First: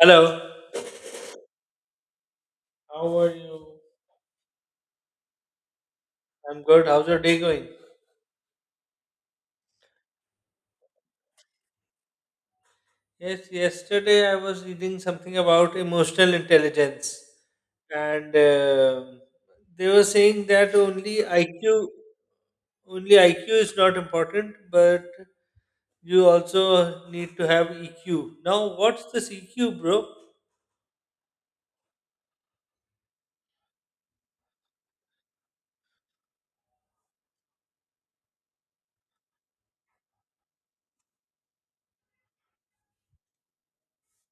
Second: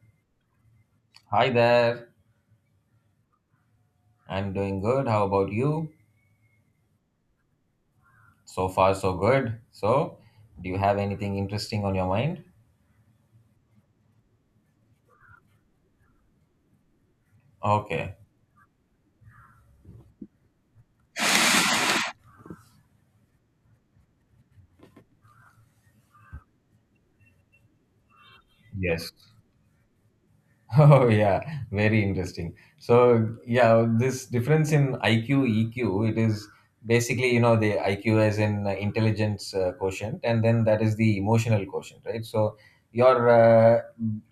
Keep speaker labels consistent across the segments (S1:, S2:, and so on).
S1: Hello.
S2: Hi there.
S1: How are you?
S2: I'm doing good. How about you?
S1: I'm good. How's your day going?
S2: So far, so good. So, do you have anything interesting on your mind?
S1: Yes, yesterday I was reading something about emotional intelligence,
S2: Okay.
S1: and they were saying that only IQ, only IQ is not important, but you also need to have EQ. Now, what's
S2: Yes.
S1: this EQ, bro?
S2: Oh yeah, very interesting. So yeah, this difference in IQ, EQ, it is basically the IQ as in intelligence quotient, and then that is the emotional quotient, right? So your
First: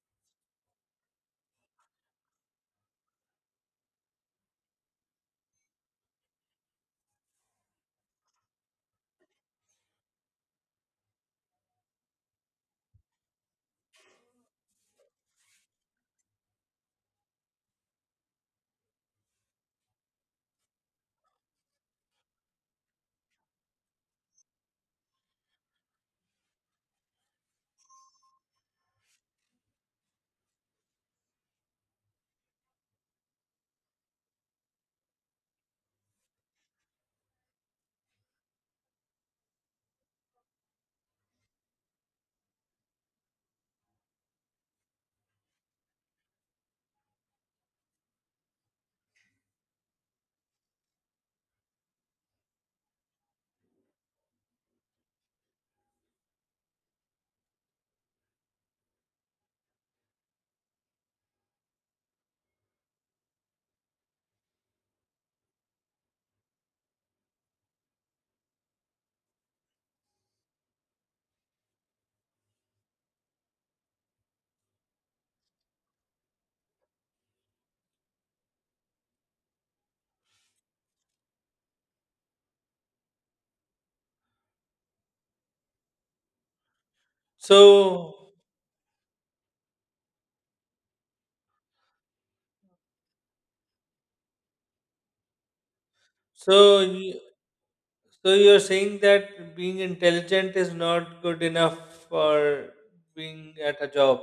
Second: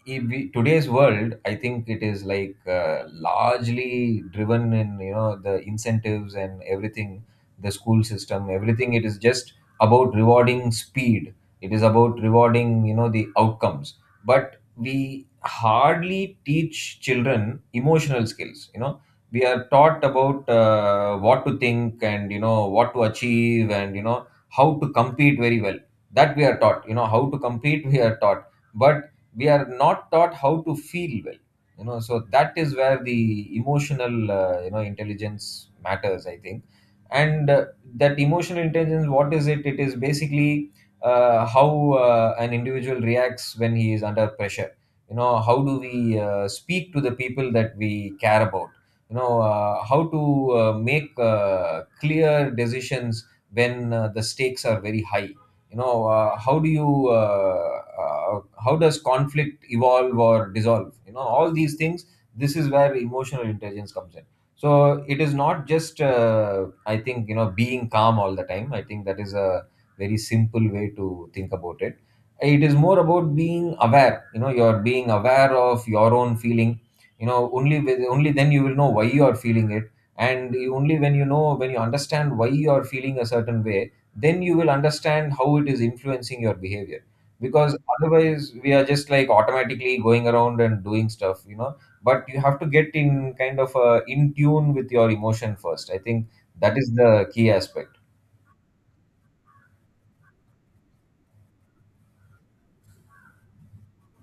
S2: if we- today's world, I think it is like largely driven in the incentives and everything, the school system, everything. It is just about rewarding speed. It is about rewarding the outcomes, but we hardly teach children emotional skills. We are taught about what to think and what to achieve and how to compete very well. That we are taught. You know how to compete we are taught, but we are not taught how to feel well. So that is where the emotional intelligence matters, I think. And that emotional intelligence, what is it? It is basically how an individual reacts when he is under pressure. How do we speak to the people that we care about? How to make clear decisions when the stakes are very high. You know how do you How does conflict evolve or dissolve? All these things, this is where emotional intelligence comes in. So it is not just I think being calm all the time. I think that is a very simple way to think about it. It is more about being aware. You're being aware of your own feeling. You know Only then you will know why you are feeling it. And only when you understand why you are feeling a certain way, then you will understand how it is influencing your behavior. Because
S1: So,
S2: otherwise we are just like automatically going around and doing stuff. But you have to get in kind of in tune with your emotion first, I think.
S1: so,
S2: That is the
S1: you-
S2: key aspect.
S1: so you're saying that being intelligent is not good enough for being at a job?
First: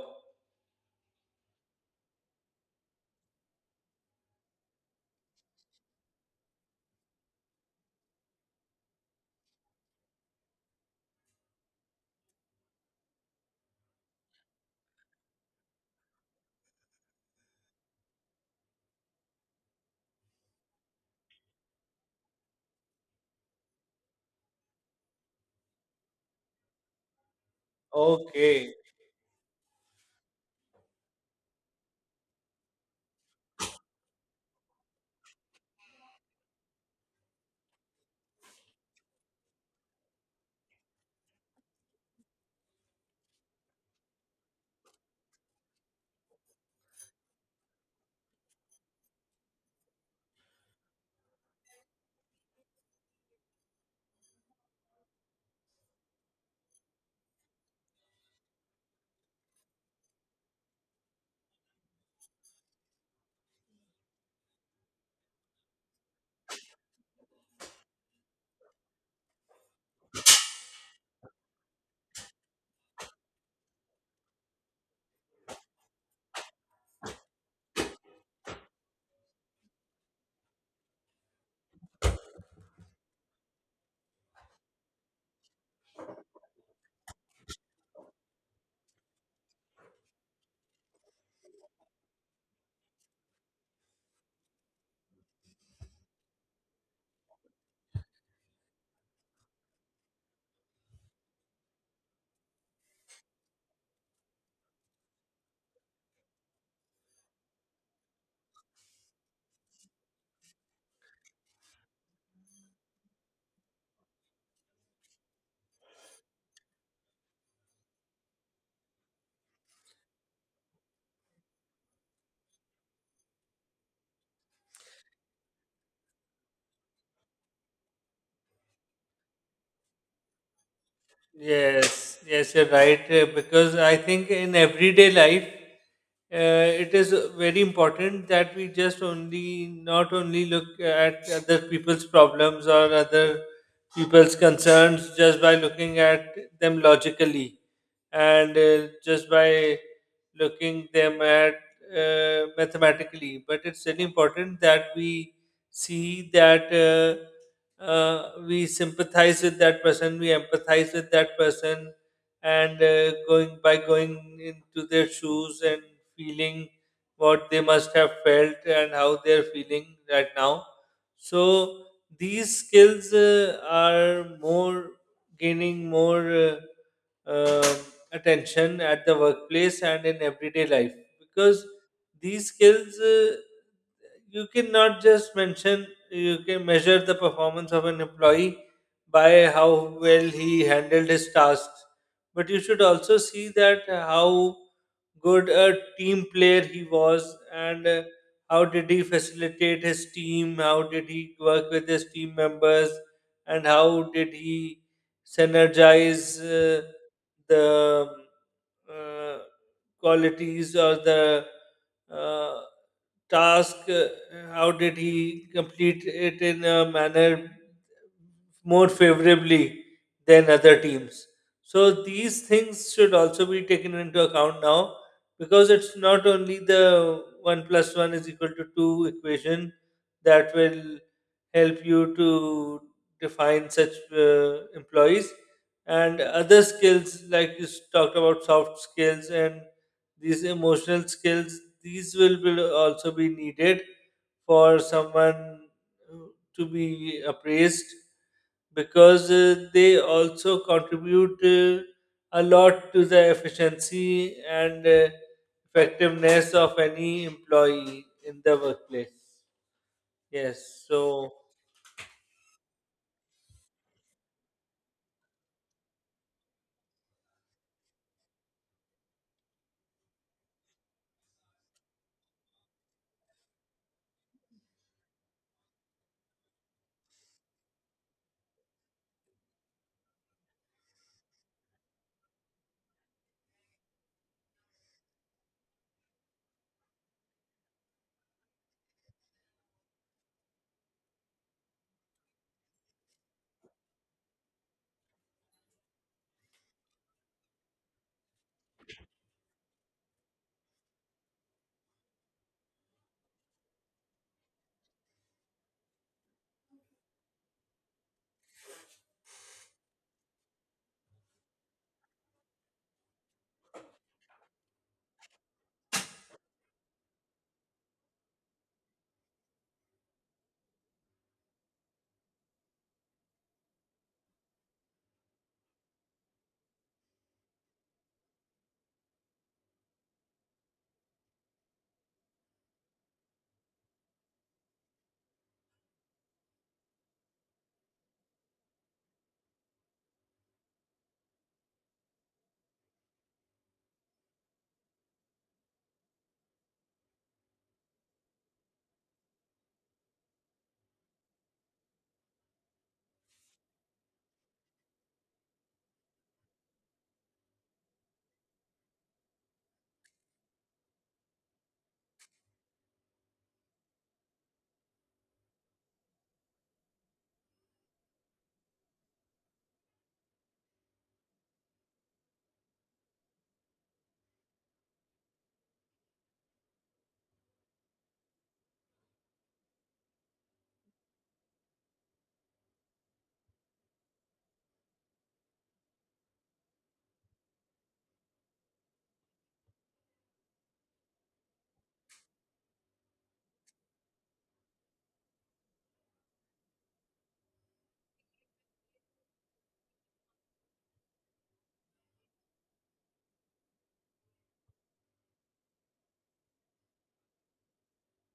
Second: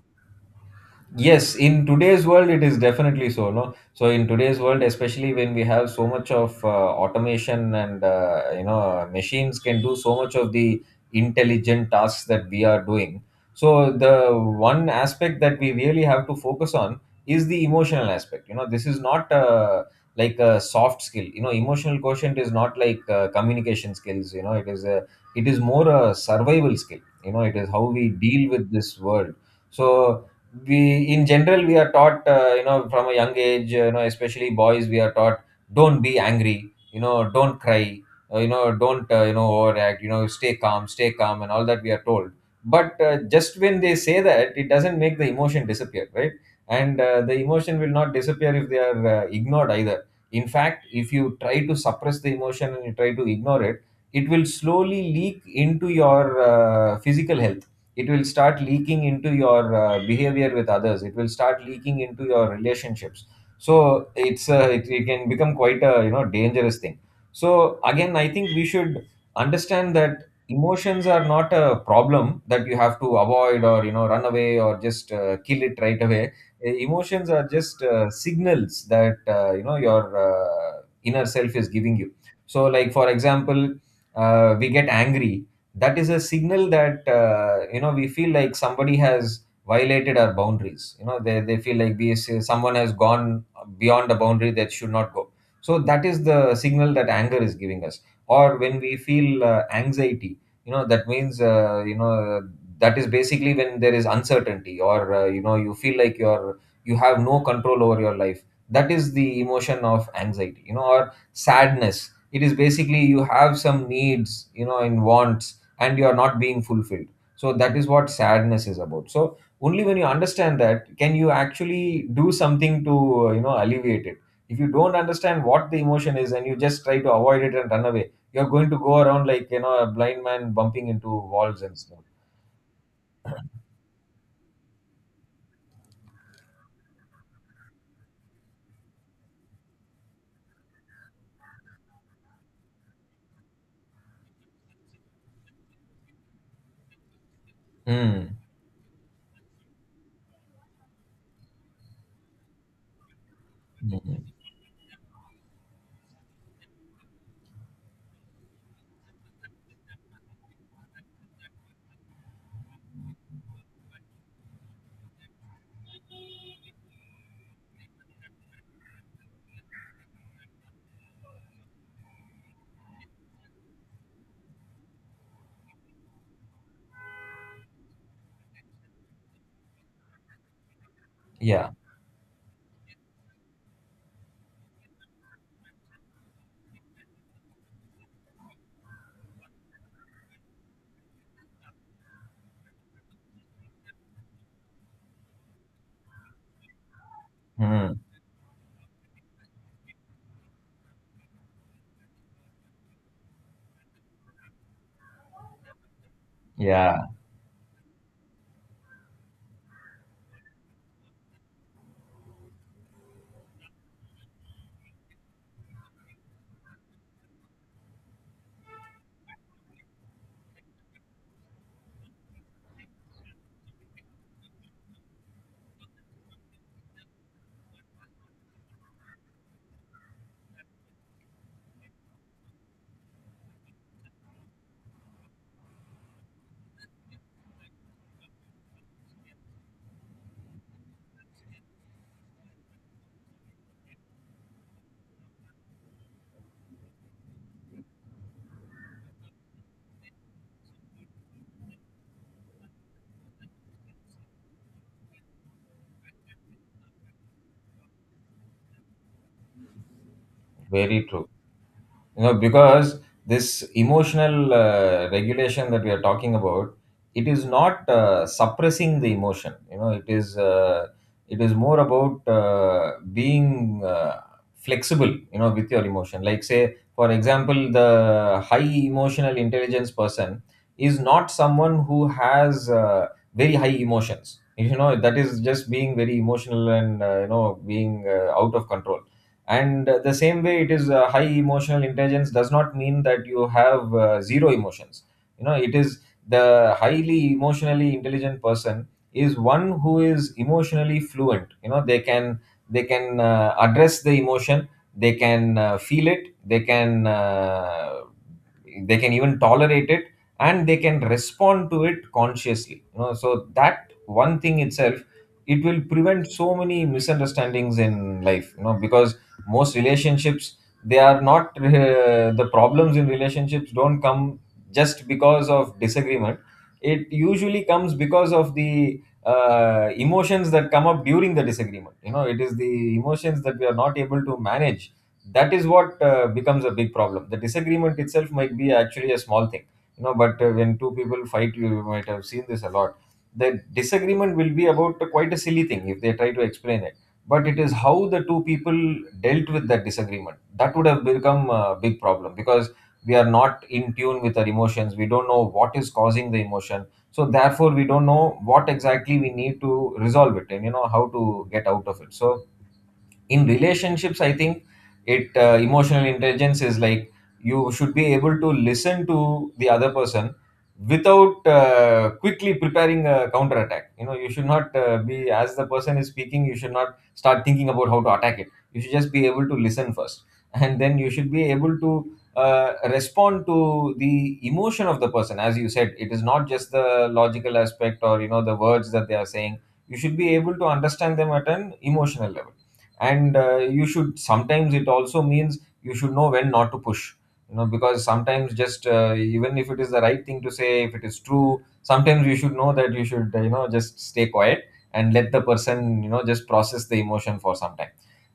S2: Yes, in today's world, it is definitely so. No, so in today's world, especially when we have so much of automation and machines can do so much of the intelligent tasks that we are doing. So the one aspect that we really have to focus on is the emotional aspect. You know, this is not like a soft skill. You know, emotional quotient is not like communication skills. You know, it is more a survival skill. You know, it is how we deal with
S1: Okay.
S2: this world. So we, in general we are taught from a young age, especially boys we are taught, don't be angry, don't cry, don't overact, stay calm, stay calm, and all that we are told. But just when they say that, it doesn't make the emotion disappear, right? And the emotion will not disappear if they are ignored either. In fact, if you try to suppress the emotion and you try to ignore it, it will slowly leak into your physical health. It will start leaking into your behavior with others. It will start leaking into your relationships. So it can become quite a dangerous thing. So again, I think we should understand that emotions are not a problem that you have to avoid or run away or just kill it right away. Emotions are just signals that your inner self is giving you. So, like for example, we get angry. That is a signal that we feel like somebody has violated our boundaries. You know They feel like someone has gone beyond a boundary that should not go. So that is the signal that anger is giving us. Or when we feel anxiety. You know that means you know that is basically when there is uncertainty or you feel like you have no control over your life. That is the emotion of anxiety. Or sadness, it is basically you have some needs in wants and you are not being fulfilled. So that is what sadness is about. So only when you understand that, can you actually do something to alleviate it. If you don't understand what the emotion is and you just try to avoid it and run away, you're going to go around like a blind man bumping into walls and stuff.
S1: Yes, yes, you're right. Because I think in everyday life, uh, it is very important that we just only not only look at other people's problems or other people's concerns just by looking at them logically,
S2: Mm.
S1: and just by looking them at mathematically. But it's very
S2: Mhm.
S1: important that we see that. We sympathize with that person, we empathize with that person, and going by going into their shoes and feeling what they must have felt and how they're feeling right now. So these skills are more gaining more um attention at the workplace and in everyday life, because
S2: Yeah.
S1: these skills you cannot just mention, you can measure the performance of an employee by how well he handled his tasks, but you should also see that how good a team player he was, and
S2: Mm.
S1: how did he facilitate his team, how did he work with his team members, and how did he synergize uh,
S2: Yeah.
S1: the uh, qualities or the uh, task, how did he complete it in a manner more favorably than other teams? So these things should also be taken into account now, because it's not only the 1 plus 1 is equal to 2 equation that will help you to define such employees, and other skills like you talked about, soft skills and these emotional skills, these will also be needed for someone to be appraised, because they also contribute a lot to the efficiency and effectiveness of any employee in the workplace. Yes,
S2: Very true
S1: so
S2: you know Because this emotional regulation that we are talking about, it is not suppressing the emotion. You know It is more about being flexible you know with your emotion. Like, say for example, the high emotional intelligence person is not someone who has very high emotions. That is just being very emotional and being out of control. And the same way, it is high emotional intelligence does not mean that you have zero emotions. You know it is the highly emotionally intelligent person is one who is emotionally fluent. You know They can address the emotion. They can feel it. They can even tolerate it. And they can respond to it consciously. You know so that one thing itself, it will prevent so many misunderstandings in life. You know because most relationships, they are not the problems in relationships don't come just because of disagreement. It usually comes because of the emotions that come up during the disagreement. You know it is the emotions that we are not able to manage, that is what becomes a big problem. The disagreement itself might be actually a small thing. You know but when two people fight, you might have seen this a lot, the disagreement will be about quite a silly thing if they try to explain it. But it is how the two people dealt with that disagreement that would have become a big problem. Because we are not in tune with our emotions, we don't know what is causing the emotion. So therefore we don't know what exactly we need to resolve it and how to get out of it. So in relationships, I think it emotional intelligence is like, you should be able to listen to the other person without quickly preparing a counter attack. You should not be, as the person is speaking, you should not start thinking about how to attack it. You should just be able to listen first, and then you should be able to respond to the emotion of the person. As you said, it is not just the logical aspect or the words that they are saying. You should be able to understand them at an emotional level. And you should, sometimes it also means you should know when not to push. You know because sometimes, just even if it is the right thing to say, if it is true, sometimes you should know that you should just stay quiet and let the person just process the emotion for some time.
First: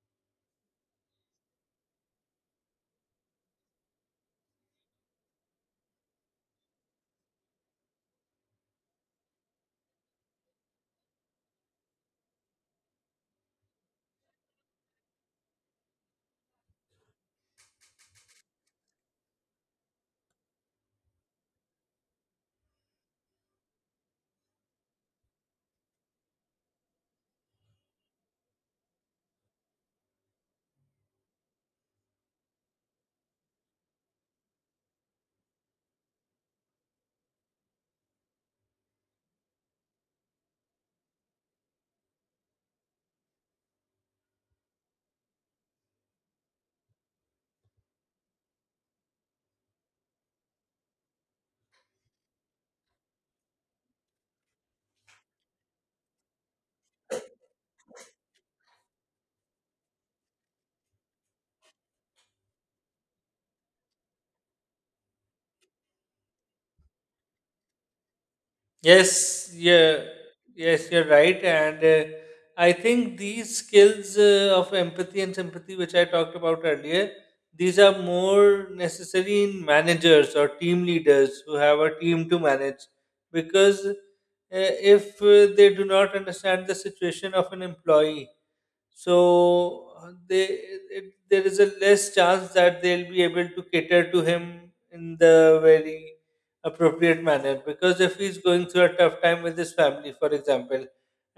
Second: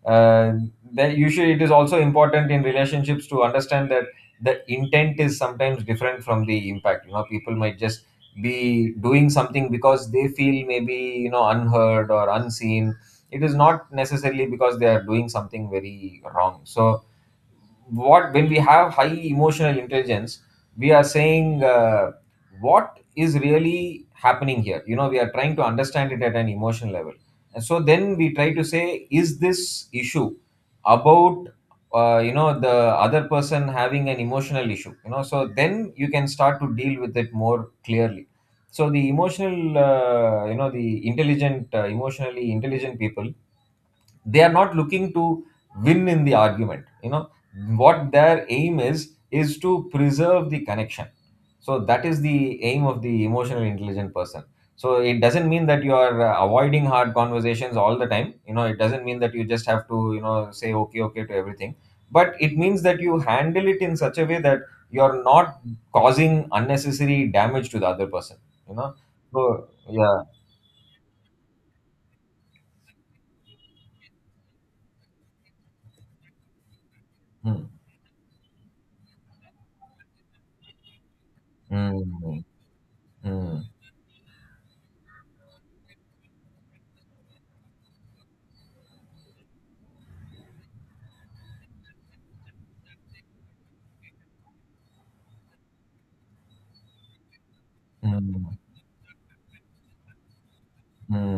S2: uh, that, usually it is also important in relationships to understand that the intent is sometimes different from the impact. People might just be doing something because they feel maybe unheard or unseen. It is not necessarily because they are doing something very wrong. So what, when we have high emotional intelligence, we are saying what is really happening here. We are trying to understand it at an emotional level. And so then we try to say, is this issue about the other person having an emotional issue? So then you can start to deal with it more clearly. So the emotional you know the intelligent emotionally intelligent people, they are not looking to win in the argument. What their aim is to preserve the connection. So that is the aim of the emotionally intelligent person. So it doesn't mean that you are avoiding hard conversations all the time. It doesn't mean that you just have to say okay, okay to everything. But it means that you handle it in such a way that you're not causing unnecessary damage to the other person. you know
S1: yes,
S2: so
S1: yeah,
S2: yeah.
S1: yes, you're right, and I think these skills of empathy and sympathy, which I talked about earlier,
S2: Hmm.
S1: these are more necessary in managers or team leaders who have a team to
S2: Hmm.
S1: manage,
S2: Hmm.
S1: because if they do not understand the situation of an employee, so there is a less chance that they'll be able to cater to him in the very appropriate manner, because if he's
S2: Hmm.
S1: going through a tough time with his family, for example,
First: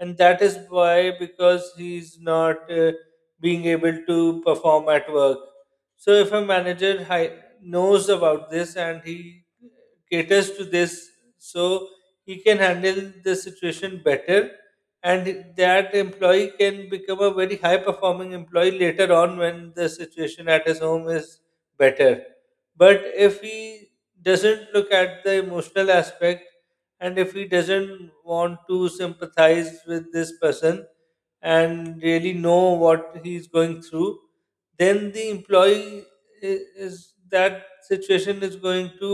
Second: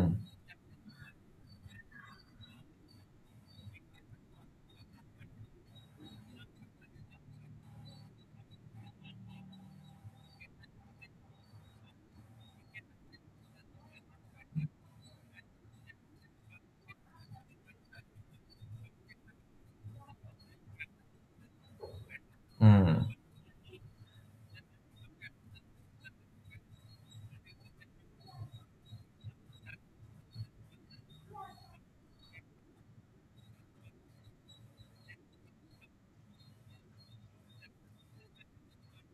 S1: and that is why, because he's not being able to perform at work. So if a manager knows about this and he caters to this, so he can handle the situation better, and that employee can become a very high performing employee later on when the situation at his home is better. But
S2: 嗯
S1: if he doesn't look at the emotional aspect, and if he doesn't want to sympathize with this person and really know what he's going through, then the employee is that situation is going to,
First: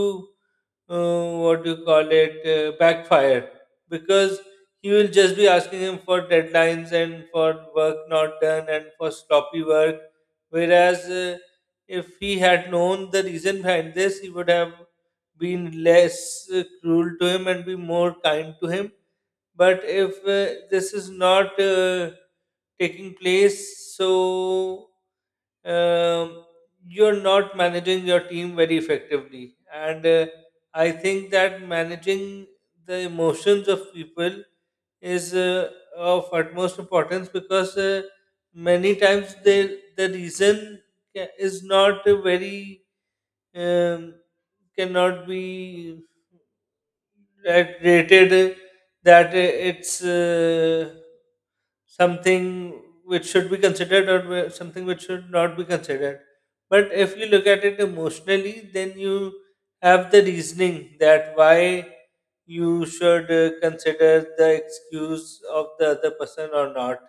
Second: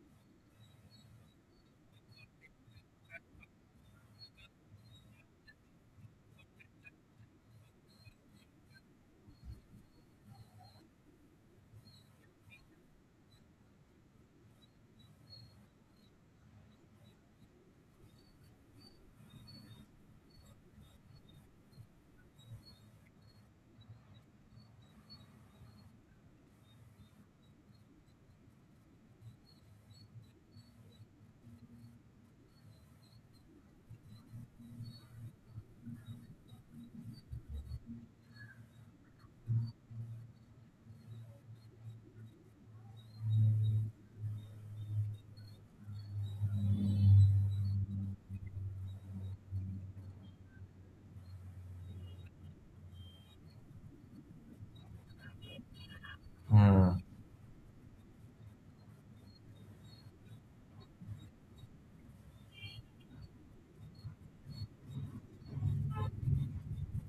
S1: what do you call it, backfire, because he will just be asking him for deadlines and for work not done and for sloppy work. Whereas if he had known the reason behind this, he would have been less cruel to him and be more kind to him. But if this is not taking place, so um, you're not managing your team very effectively. And I think that managing the emotions of people is of utmost importance, because many times the reason is not a very um, cannot be rated that it's something which should be considered, or something which should not be considered. But
S2: 嗯
S1: if you look at it emotionally, then you have the reasoning that why you should consider the excuse of the other person or not.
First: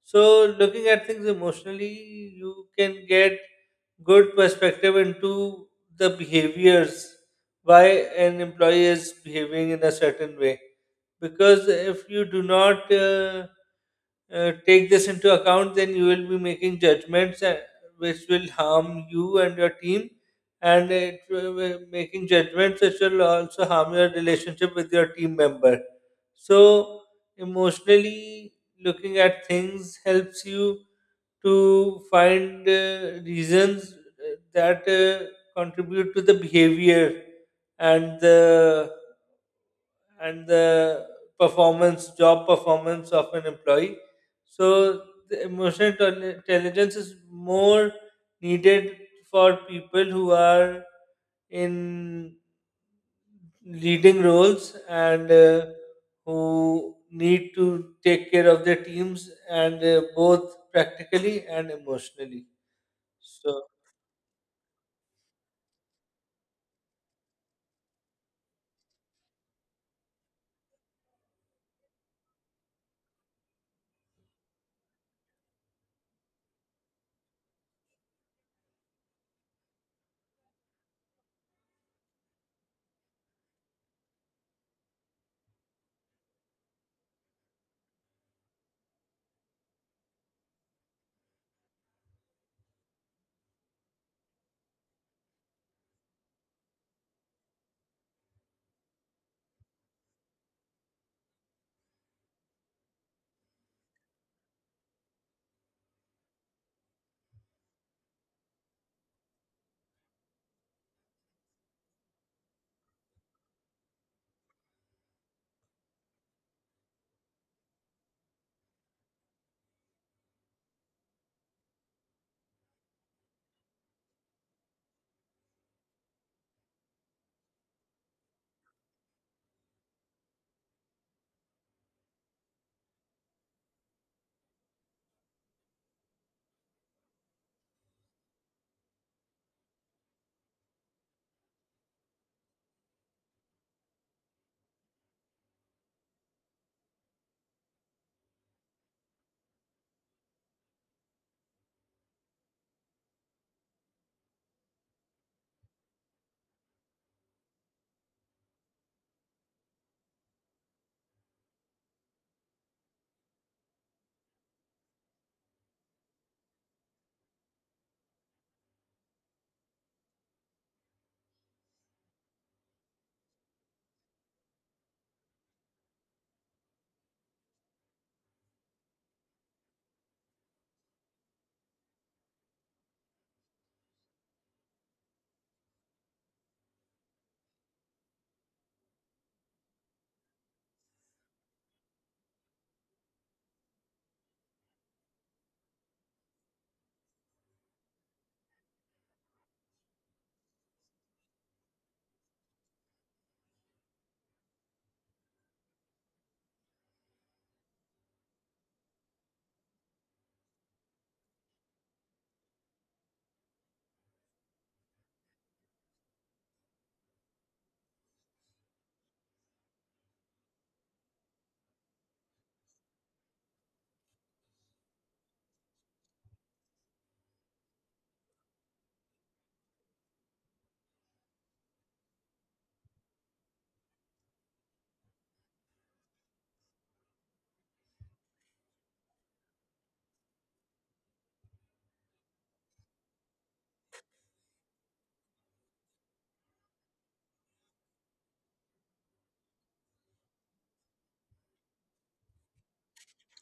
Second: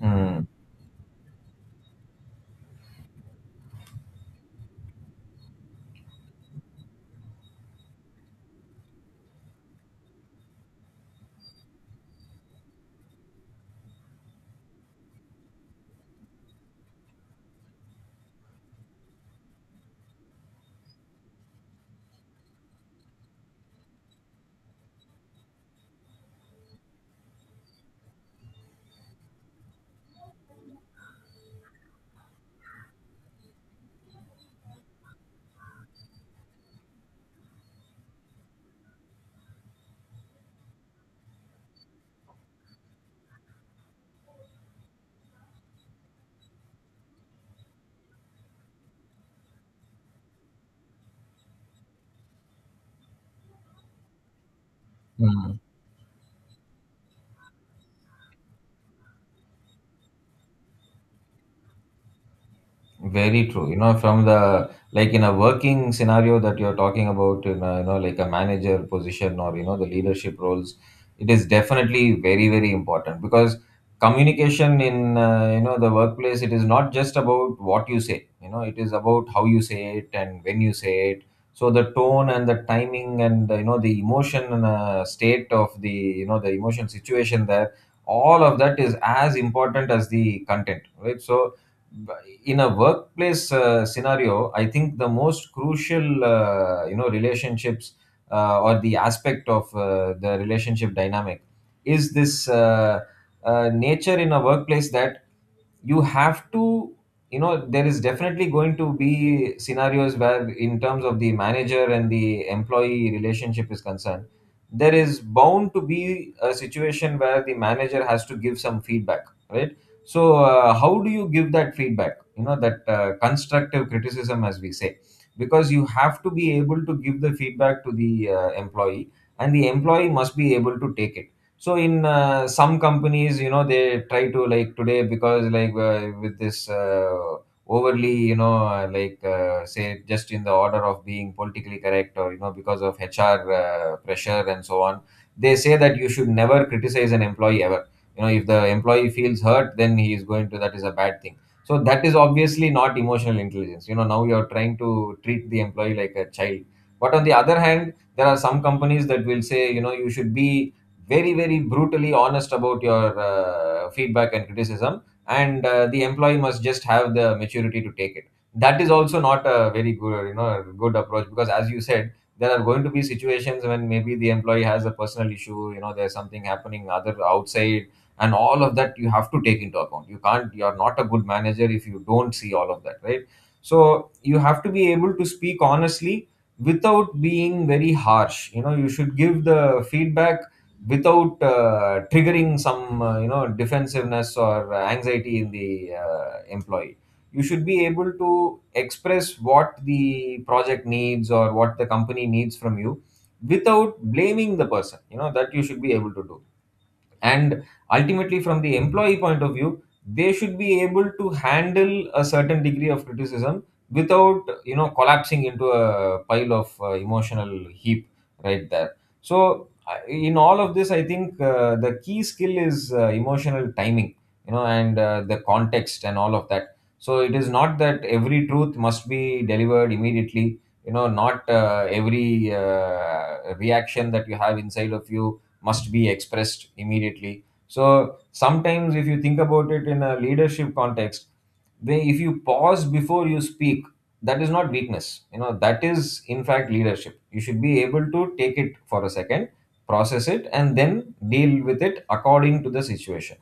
S2: 嗯
S1: So, looking at things emotionally, you can get good perspective into the behaviors, why an employee is behaving in a certain way, because if you do not take this into account, then you will be making judgments which will harm you and your team, and it will be making judgments which will also harm your relationship with your team member. So, emotionally looking at things helps you to find reasons that contribute to the behavior and the and the performance, job performance of an employee. So the emotional intelligence is more needed for people who are in leading roles and
S2: 嗯。
S1: who need to take care of their teams, and both practically and emotionally.
S2: Very
S1: So
S2: true. You know, from the in a working scenario that you're talking about, in like a manager position or the leadership roles, it is definitely very important because communication in the workplace, it is not just about what you say. You know, it is about how you say it and when you say it. So the tone and the timing and the emotion and state of the the emotion situation there, all of that is as important as the content, right? So in a workplace scenario, I think the most crucial relationships or the aspect of the relationship dynamic is this nature in a workplace that you have to there is definitely going to be scenarios where in terms of the manager and the employee relationship is concerned, there is bound to be a situation where the manager has to give some feedback, right? So how do you give that feedback, you know, that constructive criticism, as we say, because you have to be able to give the feedback to the employee, and the employee must be able to take it. So in some companies, you know, they try to today because with this overly say, just in the order of being politically correct, or you know, because of HR pressure and so on, they say that you should never criticize an employee ever. You know, if the employee feels hurt, then he is going to, that is a bad thing. So that is obviously not emotional intelligence. You know, now you are trying to treat the employee like a child. But on the other hand, there are some companies that will say, you know, you should be very brutally honest about your feedback and criticism, and the employee must just have the maturity to take it. That is also not a very good, you know, good approach, because as you said, there are going to be situations when maybe the employee has a personal issue. You know, there's something happening other outside, and all of that you have to take into account. You can't, you're not a good manager if you don't see all of that, right? So you have to be able to speak honestly without being very harsh. You know, you should give the feedback without triggering some defensiveness or anxiety in the employee. You should be able to express what the project needs or what the company needs from you without blaming the person. You know, that you should be able to do. And ultimately, from the employee point of view, they should be able to handle a certain degree of criticism without, you know, collapsing into a pile of emotional heap right there. So in all of this, I think the key skill is emotional timing, you know, and the context and all of that. So it is not that every truth must be delivered immediately. You know, not every reaction that you have inside of you must be expressed immediately. So sometimes, if you think about it in a leadership context, they if you pause before you speak, that is not weakness. You know, that is in fact leadership. You should be able to take it for a second, process it, and then deal with it according to the situation.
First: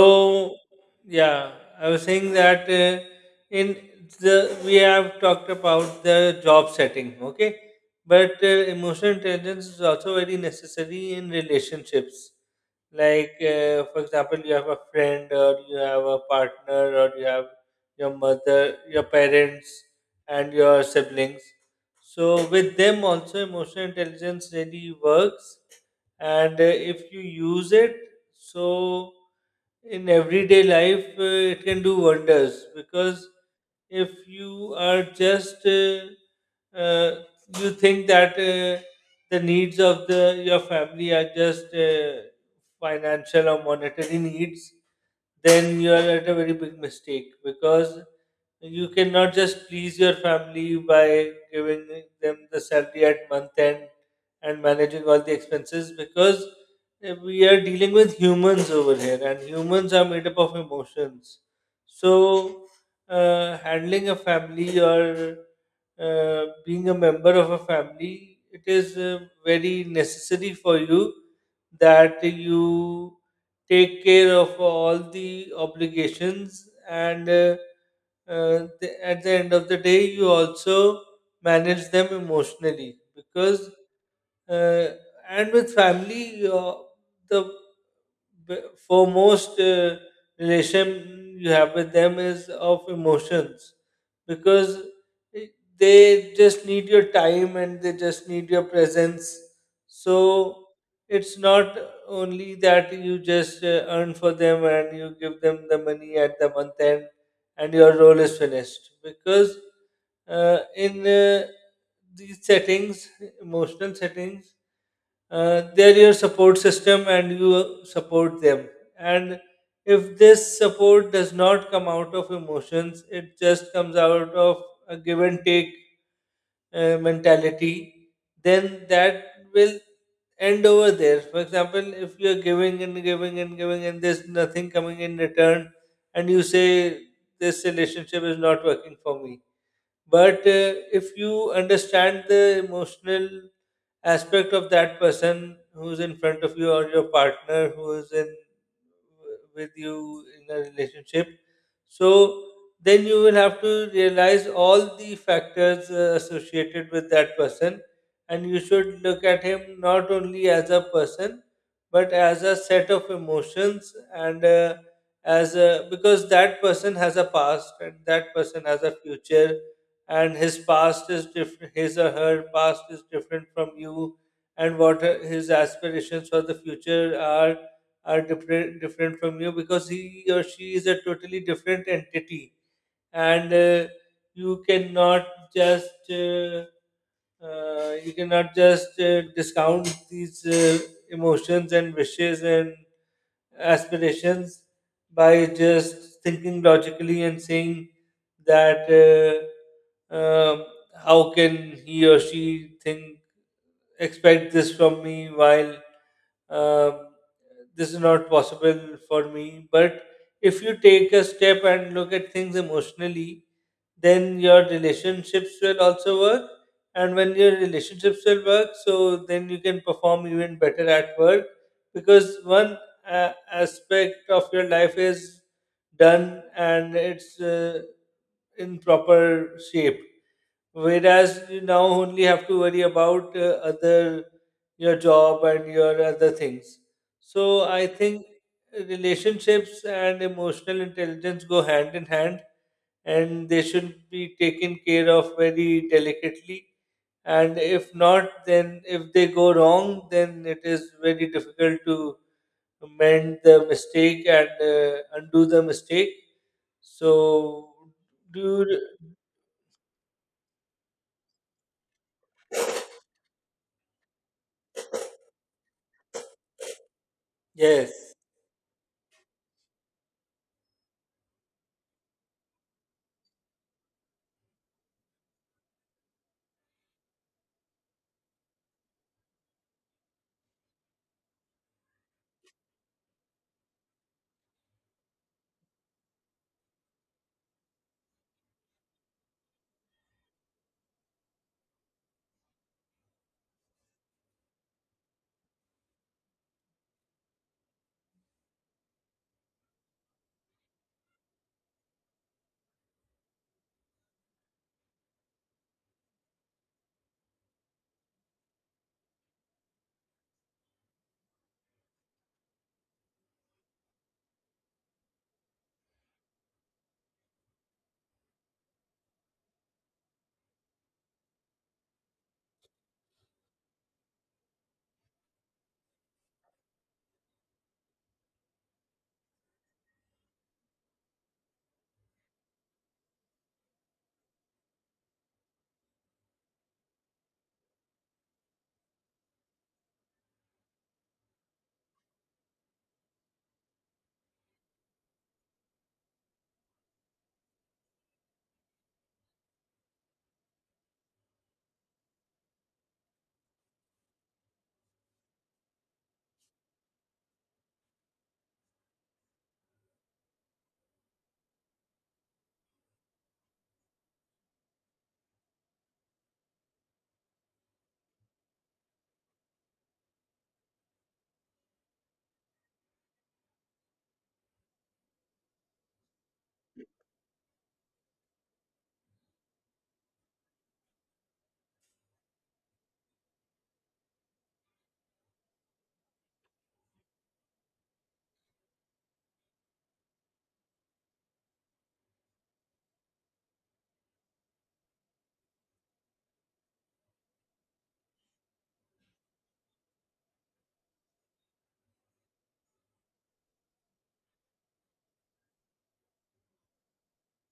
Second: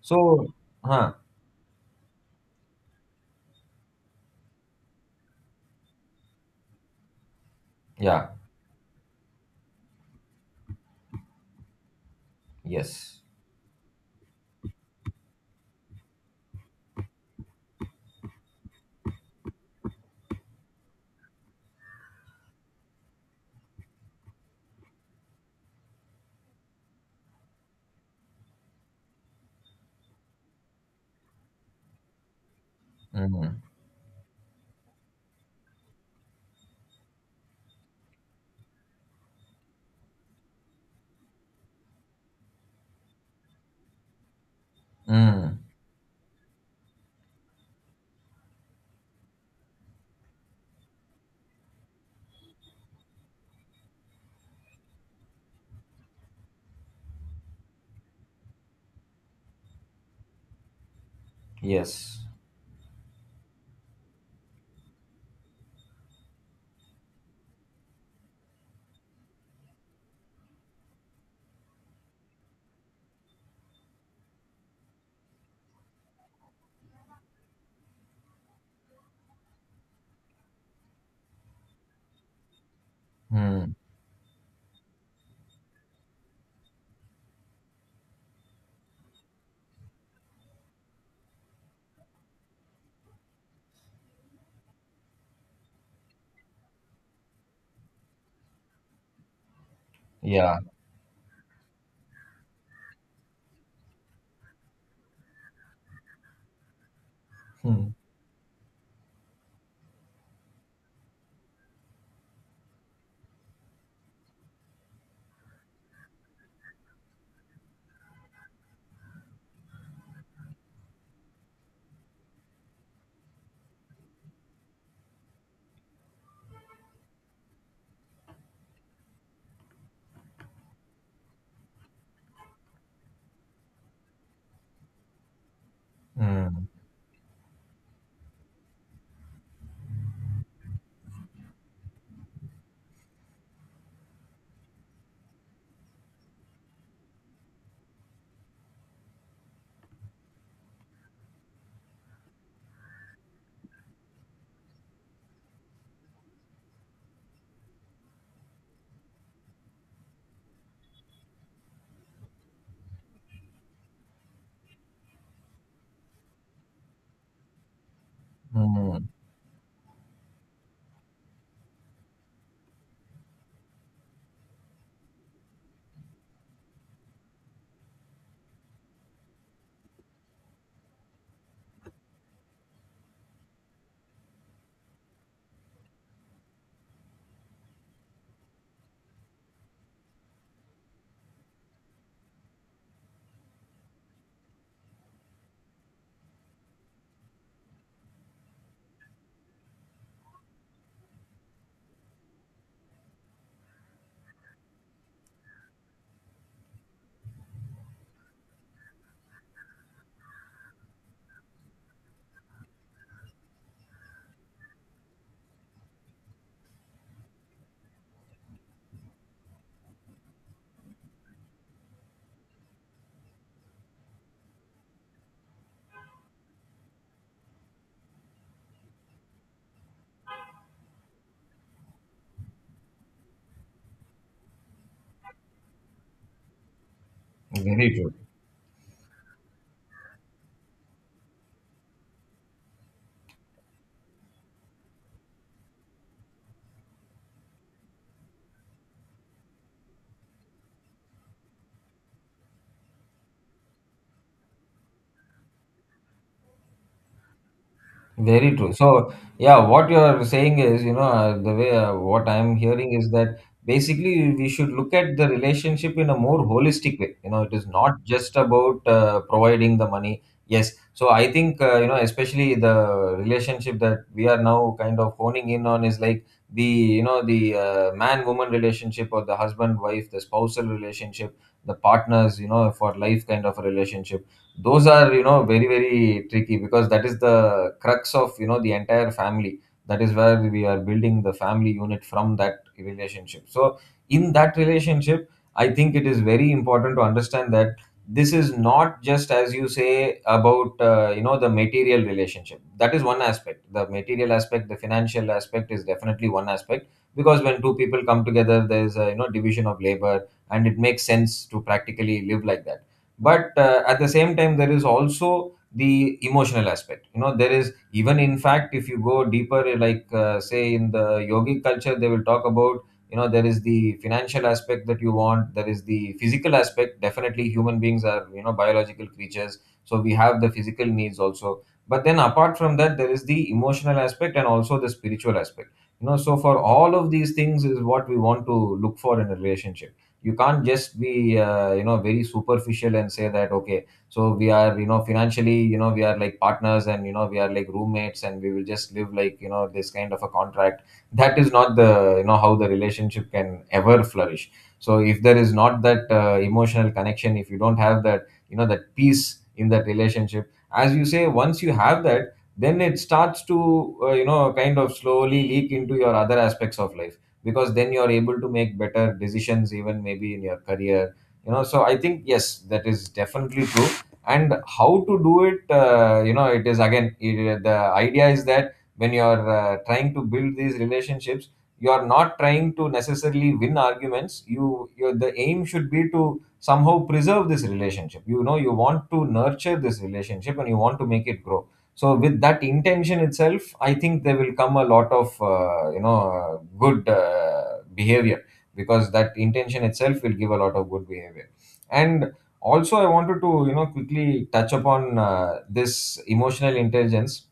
S2: So huh?
S1: yeah, I was saying that in the we have talked about the job setting, okay?
S2: Yeah.
S1: But emotional intelligence is also very necessary in relationships.
S2: Yes.
S1: Like for example, you have a friend, or you have a partner, or you have your mother, your parents, and your siblings. So with them also, emotional intelligence really works, and if you use it, so in everyday life it can do wonders, because
S2: mm,
S1: if you are just uh, you think that the needs of the your family are just financial or monetary needs,
S2: mm,
S1: then you are at a very big mistake, because you cannot just please your family by giving them the salary at month end and managing all the expenses, because we are dealing with humans over here, and humans are made up of emotions.
S2: yes.
S1: So handling a family, or being a member of a family, it is very necessary for you that you take care of all the obligations, and at the end of the day you also manage them emotionally, because
S2: mm,
S1: uh, and with family the b- foremost relation you have with them is of emotions, because i- they just need your time and they just need your presence. So
S2: yeah.
S1: it's not only that you just earn for them and you give them the money at the month end and your
S2: mm,
S1: role is finished, because in these settings, emotional settings, they're your support system and you support them. And if this support does not come out of emotions, it just comes out of a give and take mentality, then that will end over there. For example, if you're giving and giving and giving and there's nothing coming in return, and you
S2: mm,
S1: say, this relationship is not working for me. But if you understand the emotional aspect of that person who's in front of you, or your partner who is in with you in a relationship, so then you will have to realize all the factors associated with that person, and you should look at him not only as a person, but as a set of emotions, and because that person has a past and that person has a
S2: mm.
S1: future, and his past is different, his or her past is different from you, and what his aspirations for the future are different from you, because he or she is a totally different entity. And you cannot just uh, you cannot just discount these emotions and wishes and aspirations by just thinking logically and saying that how can he or she think expect this from me while uh, this is not possible for me. But if you take a step and look at things emotionally, then your relationships will also work. And when your relationships will work, so then you can perform even better at work, because one aspect of your life is done and it's in proper shape. Whereas you now only have to worry about other, your job and your other things. So I
S2: Very true.
S1: think relationships and emotional intelligence go hand in hand, and they should be taken care of very delicately. And if not, then if they go wrong, then it is very difficult to mend the mistake and undo the mistake. So, do
S2: Very true.
S1: you-
S2: So, yeah, what you're saying is, you know, the way what I'm hearing is that basically we should look at the relationship in a more holistic way. You know, it is not
S1: yes,
S2: just about providing the money. Yes. So I think, especially the relationship that we are now kind of honing in on is like the, you know, the man woman relationship, or the husband wife, the spousal relationship, the partners, you know, for life kind of a relationship. Those are, you know, very tricky, because that is the crux of, you know, the entire family. That is where we are building the family unit from, that relationship. So in that relationship, I think it is very important to understand that this is not just, as you say, about the material relationship. That is one aspect, the material aspect, the financial aspect is definitely one aspect, because when two people come together, there is a, you know, division of labor, and it makes sense to practically live like that. But at the same time, there is also the emotional aspect. You know, there is, even in fact, if you go deeper say, in the yogic culture, they will talk about, you know, there is the financial aspect that you want, there is the physical aspect, definitely human beings are, you know, biological creatures, so we have the physical needs also. But then apart from that, there is the emotional aspect and also the spiritual aspect. You know, so for all of these things is what we want to look for in a relationship. You can't just be you know, very superficial and say that, okay, so we are, you know, financially, you know, we are like partners, and you know, we are like roommates, and we will just live like, you know, this kind of a contract. That is not the, you know, how the relationship can ever flourish. So if there is not that emotional connection, if you don't have that, you know, that peace in that relationship, as you say, once you have that, then it starts to you know, kind of slowly leak into your other aspects of life, because then you're able to make better decisions even maybe in your career. You know, so I think yes, that is definitely true. And how to do it, you know, it is again, the idea is that when you're trying to build these relationships, you're not trying to necessarily win arguments. Your the aim should be to somehow preserve this relationship. You know, you want to nurture this relationship and you want to make it grow. So with that intention itself, I think there will come a lot of good behavior, because that intention itself will give a lot of good behavior. And also, I wanted to, you know, quickly touch upon this emotional intelligence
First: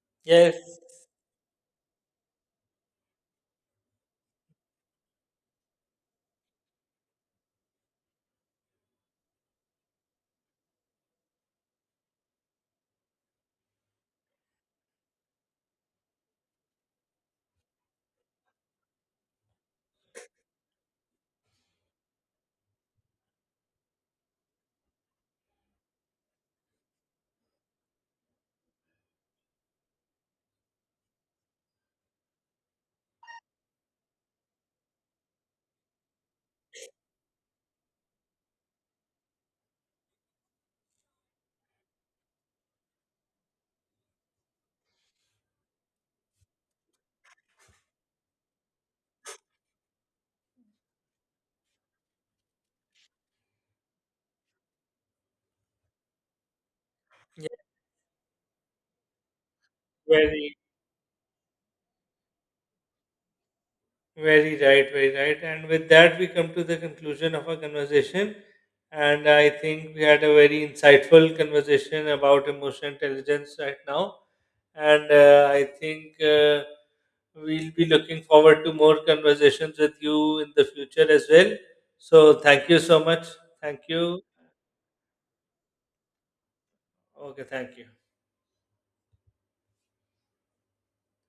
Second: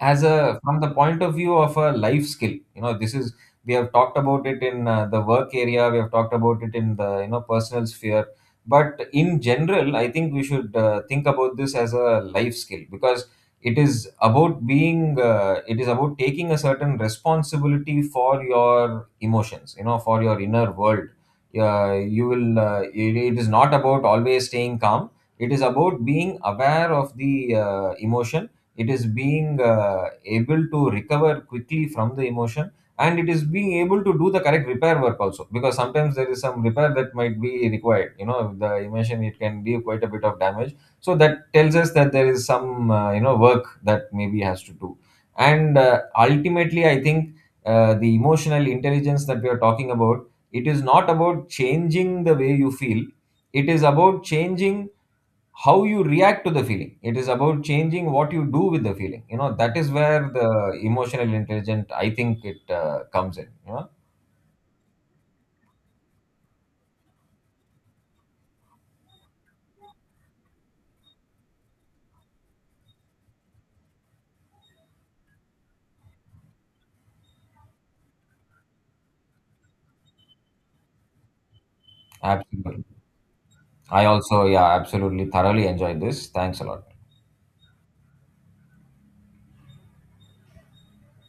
S2: as
S1: yes,
S2: a, from the point of view of a life skill. You know, this is, we have talked about it in the work area, we have talked about it in the, you know, personal sphere, but in general, I think we should think about this as a life skill, because it is about being it is about taking a certain responsibility for your emotions, you know, for your inner world. You will it is not about always staying calm. It is about being aware of the emotion. It is being able to recover quickly from the emotion, and it is being able to do the correct repair work also, because sometimes there is some repair that might be required. You know, the emotion, it can give quite a bit of damage, so that tells us that there is some you know, work that maybe has to do. And ultimately, I think the emotional intelligence that we are talking about, it is not about changing the way you feel. It is about changing how you react to the feeling. It is
S1: yes,
S2: about changing what you do with the feeling. You know, that is where the
S1: very.
S2: emotional intelligence, I think, it comes in, you know.
S1: Very right, very right. And with that, we come to the conclusion of our conversation. And I think we had a very insightful conversation about emotional intelligence right now. And I think we'll be looking forward to more conversations with you in the future as well. So, thank you
S2: Absolutely.
S1: so much. Thank
S2: I
S1: you.
S2: also, yeah, absolutely thoroughly enjoyed this. Thanks a lot.
S1: Okay, thank you.